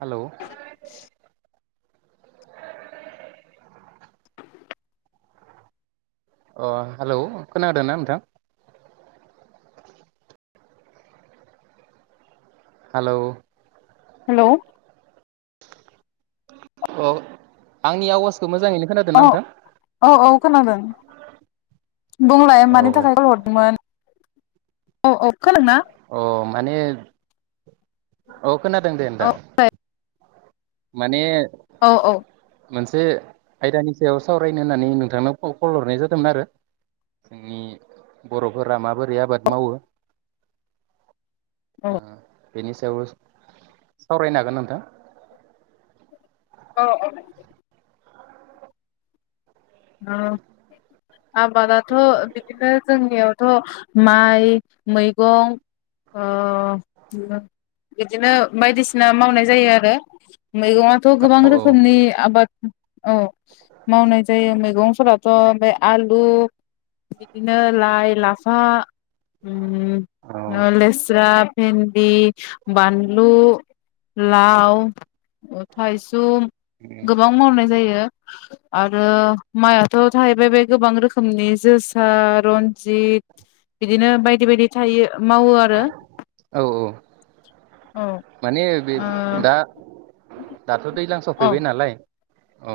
[inaudible] Hello अ hello खोनादों ना नोंथां? हेलौ हेलौ औ आंनि आवास औ औ औ खोनादों। बुंलाय औ मानि थाखाय कल हरदोंमोन। औ औ खोनादों ना? अ माने औ खोनादों दे औ नोंथां। [unintelligible] औ औ। मोनसे आयदानि सायाव सावरायनो होननानै नोंथांनो क-कल हरनाय जादोंमोन आरो जोंनि बर'फोरा माबोरै रै आबाद मावो औ ओ बेनि सायाव सावरायनो हागोनना नोंथां? औ औ। ओ आबादाथ' बिदिनो जोंनियावथ' माइ, मैगं ओ [unintelligible] बिदिनो बायदिसिना मावनाय जायो आरो। मैगंआथ' गोबां औ रोखोमनि आबाद औ मावनाय जायो। मैगंफोराथ' ओमफ्राय आलु बिदिनो लाइ, लाफा, ओम औ लेस्रा, भेन्दि, बानलु, लाव, थाइसुम गोबां मावनाय जायो आरो माइआथ' थाहैबाय बे गोबां रोखोमनि जोसा, रन्जित बिदिनो बायदि बायदि थायो मावो आरो। औ औ माने बे ओ दा दाथ' दै औ फैबाय नालाय औ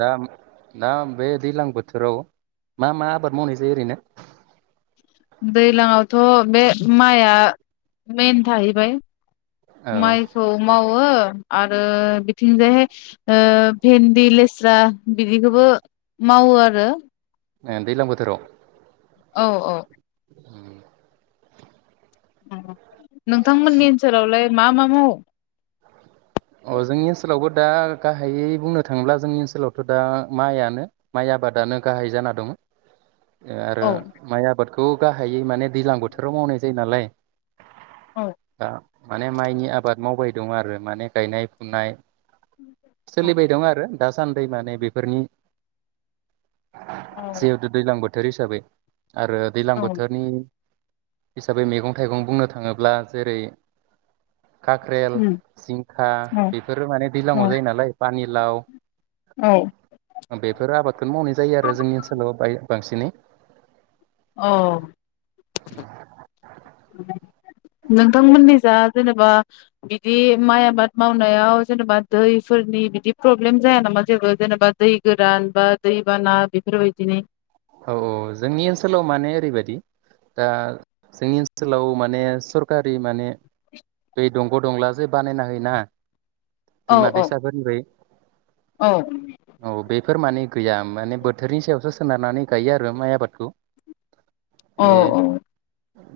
दा दा बे दैज्लां बोथोराव मा मा आबाद मावनाय जायो ओरैनो? दैलांआवथ' बे माइआ मेन थाहैबाय। माइखौ मावो आरो बिथिंजायहाय ओ भेन्दि, लेस्रा बिदिखोबो मावो आरो। ओ दैलां बोथोराव औ औ। [unintelligible] नोंथांमोननि ओनसोलावलाय मा मा मावो? अ जोंनि ओनसोलावबो दा गाहायै बुंनो थाङोब्ला जोंनि ओनसोलावथ' दा माइआनो माइ आबादानो गाहाय जाना दङो। आरो औ माइ आबादखो खौ गाहायै माने दैज्लां बोथोराव मावनाय जायो नालाय औ दा माने माइनि आबाद मावबाय दं आरो माने गायनाय फुनाय औ सोलिबाय दं आरो दासान्दि माने बेफोरनि औ जेहेतु दैज्लां बो बोथोर हिसाबै आरो दैज्लां औ बोथोरनि हिसाबै मैगं थाइगं बुंनो थाङोब्ला जेरै खाक्रेल उम जिं खा औ बेफोर माने औ दैज्लांङाव जायो नालाय पानिलाव औ बेफोरो आबादखौनो मावनाय जायो आरो जोंनि ओनसोलाव बाय बांसिनै [inaudible] औ नोंथांमोननि जा जेनेबा बिदि माइ आबाद मावनायाव जेनेबा दैफोरनि बिदि प्रब्लेम जाया नामा जेबो जेनेबा दै गोरान बा दैबाना बेफोरबायदिनि औ औ जोंनि ओनसोलाव माने ओरैबायाददि दा जोंनि ओनसोलाव माने सरखारि माने दै दंग' दंला जे बानायना होयोना औ दैमा औ दैैसा फोरनिफाय औ औ बेफोर माने गैया माने बोथोरनि सायावसो सोनारनानै गायो आरो माइ आबादखौ बे औ औ।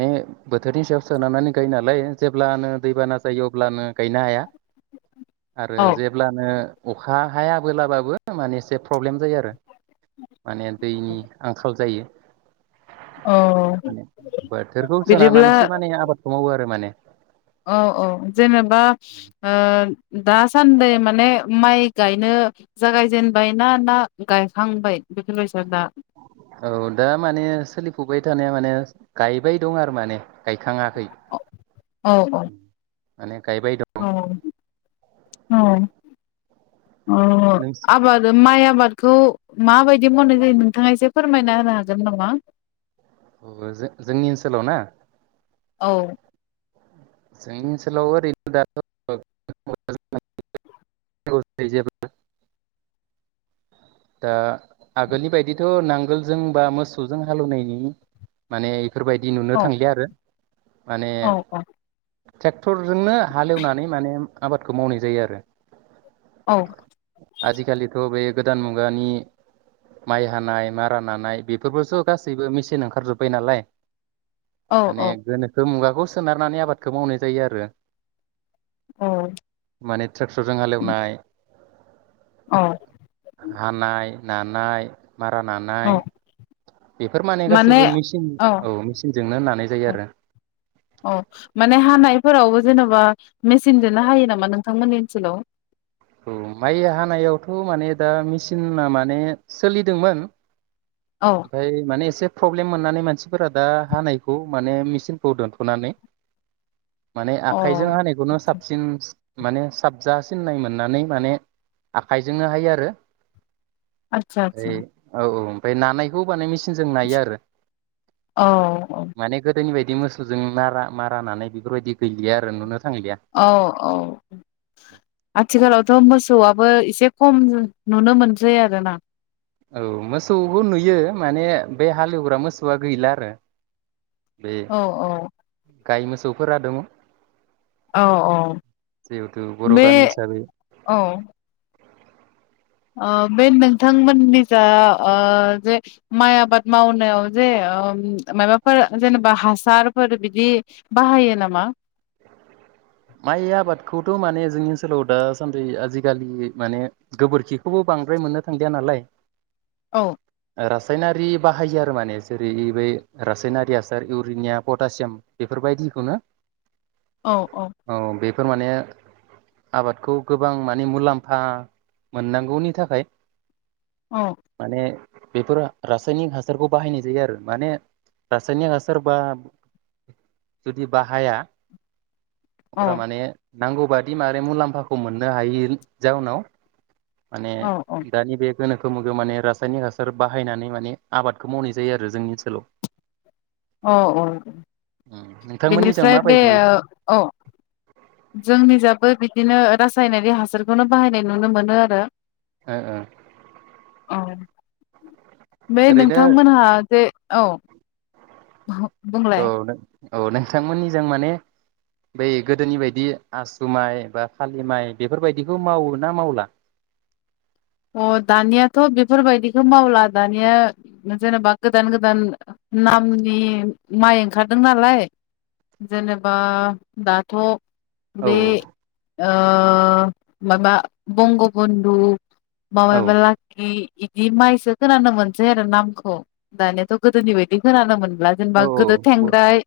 मे बोथोरनि सायावसो सोनारनै गायो नालाय जेब्लानो दैबाना जायो अब्लानो गायनो हाया आरो औ जेब्लानो अखा हायाबोलाबाबो माने एसे प्रब्लेम जायो आरो माने दैनि आंखाल जायो औ माने बोथोरखौ बिदिब्ला सोनारनानैसो माने आबादखौ मावो आरो। माने औ औ जेनेबा दास सान्दै माने माइ गायनो जागायजेनबाय ना ना गायखांबाय बेफोरबायसा दा। औ दा माने सोलिफुबबाय थानाया माने गायबाय दं आरो माने गायखाङाखै औ औ माने गायबाय दं औ। औ। अ नों आबाद माइ आबाद। खौ माबायदि मावनाय जायो नोंथाङा एसे फोरमायना होनो हागोन नामा? जोंनि ओनसोलाव ना औ। जोंनि ओनसोलाव ओरैनो दाथ' [inaudible] दा आगोलनि बायदिथ' नांगोलजों बा मोसौजों हालौवनायनि माने बेफोरबायदि नुनो औ थांलिया आरो माने औ औ ट्रेक्टरजोंनो हालेवनानै माने आबादखौ मावनाय जायो आरो औ। आजि खालिथ' बे गोदान मु मुगानि माइ हानाय मारा नानाय बेफोरबो स' गासैबो मेचिन ओंखारजोबबाय नालाय माने औ गोनोखो मुगा खौ सोनारनानै आबादखौ मावनाय जायो आरो। औ माने ट्रेक्टरजों हालेवनाय औ। हानाय, नानाय मारा नानाय औ बेफोर माने गासैबो मेचिन औ मेचिनजोंनो नानाय जायो औ आरो। औ माने हानायफोरावबो जेन'बा मेचिनजोंनो हायो नामा नोंथांमोननि ओनसोलाव? औ माइ हानायावथ' माने दा मेचिना माने सोलिदोंमोन औ ओमफ्राय माने एसे फ्रब्लेम मोननानै मानसिफोरा दा हानायखौ माने मेचिनखौ दोनथ'नानै माने अ आखाइजों हानायखौनो साबसिन माने साबजा सिननाय मोननानै माने आखाइजोंनो हायो आरो आदसा आदसा ओइ औ औ [unintelligible] [unintelligible] जों नायो आरो औ औ माने गोदोनि बायदि मोसौजों नारा मारा नानाय बेफोरबायदि गैलिया आरो नुनो थांलिया औ औ आथिखालावथ' मोसौआबो एसे खम नु-नुनो मोनसै आरो ना। औ मोसौबो नुयो माने बे हालेवग्रा मोसौआ गैला आरो। बे औ औ। गाय मोसौफोरा दङ औ औ जिहेथु बर' बे गामि हिसाबै औ ओ बे नोंथांमोननि जा ओ जे माइ आबाद मावनायाव जे ओ मायबाफोर जेनेबा हासारफोर बिदि बाहायो नामा? बेखौथ' माने जोंनि ओनसोलाव दासान्दि आजि खालि माने गोबोरखिखौबो बांद्राय मोननो थांलिया नालाय औ। रासायनारि बाहायो आरो माने जेरै बै रासायनारि हासार इउरिनिया, पटासियाम बेफोर बायदिखौनो औ औ। बेफोर माने आबादखौ गोबां मानि मुलाम्फा मोननांगौनि थाखाय औ माने बेफोरो रासायनिक हासारखौ बाहायनाय जायो आरो माने रासायनिक हासार बा जुदि बाहाया औ अफ्रा माने नांगौबादि माबै मुलाम्फाखौ मोननो हायि जाउनाव माने औ औ दानि बे गोनोखो मोगायाव‌ माने रासायनिक हासार बाहायनानै माने आबादखौ मावनाय जायो आरो जोंनि ओनसोलाव। औ औ नोंथांमोननिजों बेनिफ्राय बे माबायदि ए औ। जोंनि जाबो बिदिनो रासायनारि हासारखौनो बाहायनाय नुनो मोनो आरो ओ ओ [inaudible] बे ओरैनो नोंथांमोनहा जे औ औ बुंलाय नों औ नोंथांमोननि जों माने बै अ दानियाथ' बेफोरबायदिखौ मावला दानिया जेनेबा गोदान गोदान नामनि माइ ओंखारदों नालाय जेनेबा दाथ' बे औ औ ओ माबा बंग'बुन्धु। औ मबेबा लाखि। इदि माइसो खोनानो मोनसै आरो नामखौ दानियाथ' गोदोनि बायदि खोनानो मोन जेनबा औ जेनेबा गोदो थेंग्राय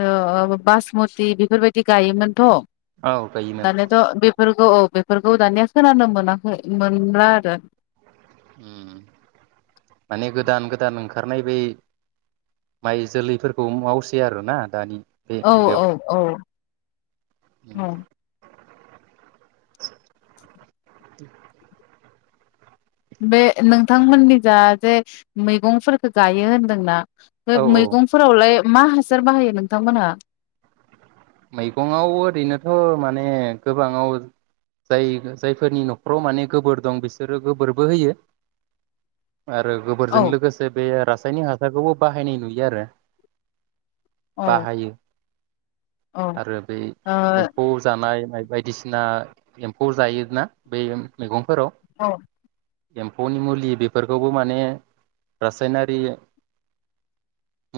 ओ बायस मुति बेफोरबायदि गायोमोनथ'। औ गायोमोन। फोरखौ औ बेफोरखौ दानिया खोनानो मोनाखै। मोनला आरो उम माने गोदान गोदान ओंखारनाय बै माइ जोलै फोरखौ मावसै आरोना दानि बे औ मुगायाव औ औ। औ [inaudible] [inaudible] बे नोंथांमोननि जा जे मैगंफोरफोरखौ गायो होनदोंना। बे औ औ मैगंफोरावलाय। मा हासार बाहायो नोंथांमोनहा? मैगं आव‌ ओरैनोथ' माने गोबांङाव जाय जायफोरनि न'खराव माने गोबोर दं बिसोरो गोबोरबो होयो। आरो औ गोबोरजों लोगोसे बे रासायनिक हास फिसाखौबो बाहायनाय नुयो आरो औ बाहायो। औ ओ आरो बै एम्फौ जानाय बायदिसिना एम्फौ जायोना बै मैगंफोराव । औ एम्फौनि मुलि बेफोरखौबो माने रासायनारि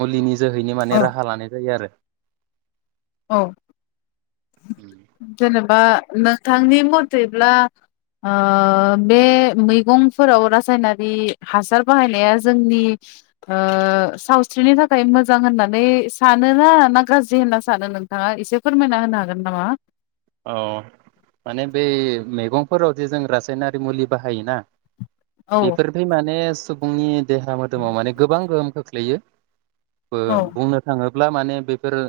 मुलिनि जोहैनो औ माने राहा लानाय जायो आरो ‌। औ जेनेबा नोंथांनि मथेब्ला ओ बे मैगंफोराव रासायनारि हासार बाहायनाया जोंनि ओ सावस्रिनि थाखाय मोजां होननानै सानोना ना गाज्रि होनना स सानो नोंथाङा एसे फोरमायना होनो हागोन नामा? औ माने बै मैगंफोराव जे जों रासायनारि मुलि बाहायोना औ बेफोरबे माने स बुंनि देहा मोदोमाव माने गोबां गोहोम खोख्लैयो । बो औ बुंनो थाङो ब्ला माने बेफोरो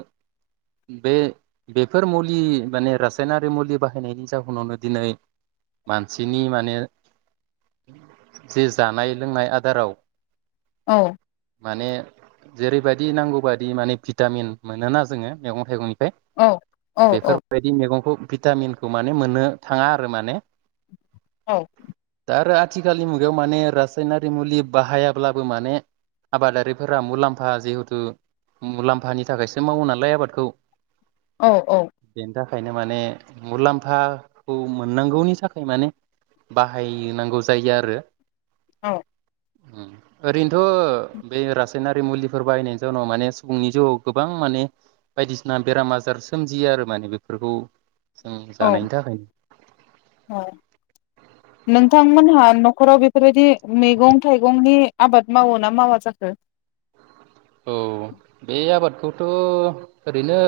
बे-बेफोर मुलि माने रासायनारि मुलि बाहायनायनि जाहोनावनो दिनै मानसिनि माने जे जानाय लोंनाय आदाराव औ माने जेरैबायदि नांगौ बादि माने भिटामिन मोनाना जोङो मैगं थाइगं औ औ औ गंखौ भिटामिनखौ माने मोननो थाङा आरो माने औ दा आरो आथिखालनि मुगायाव माने रासायनारि मुलि बाहायाब्लाबो माने आबादारिफोरा मुलाम्फा जिहेथु मुलाम्फानि थाखायसो मावो नालाय आबादखौ । औ औ थाखायनो माने मुलाम्फाखौ मोननांगौनि थाखाय माने बाहायनांगौ जायो आरो । औ ओम ओरैनोथ' बे रासायनारि मुलिफोर बाहायनायनि जाउनाव माने सुबुंनि जिउआव गोबां माने बायदिसिना बेराम आजार सोमजियो आरो माने बे । फोखौ औ औ नोंथांमोनहा न'खराव बेफोरबायदि मैगं थाइगंनि आबाद मावो ना मावा जाखो? औ बे आबादखौथ' ओरैनो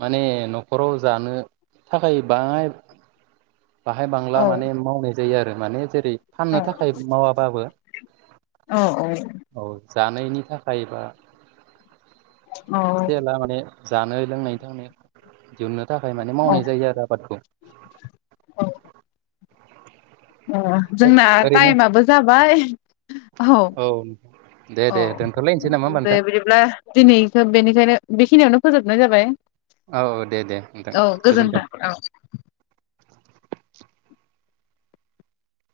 माने न'खराव जानो थाखाय बाङाय बाहाय बांला औ माने मावनाय जायो आरो । माने जेरै फाननो औ थाखाय मावाबाबो औ औ औ जानायनि थाखाय बा औ एसे एला माने जानाय लोंनायनि थांनाय दिहुननो थाखाय माने औ मावनाय जायो आरो आबादखौ । औ अ जोंना ओरैनो टाइमाबो जाबाय ओहौ औ दे औ दे दोनथ'लायनोसै नामा होमबा दे नोंथां बिदिब्ला दिनैखौ बेनिखायनो बेखिनियावनो फोजोब नाय जाबाय औ औ दे दे नोंथां औ गोजोन्थों औ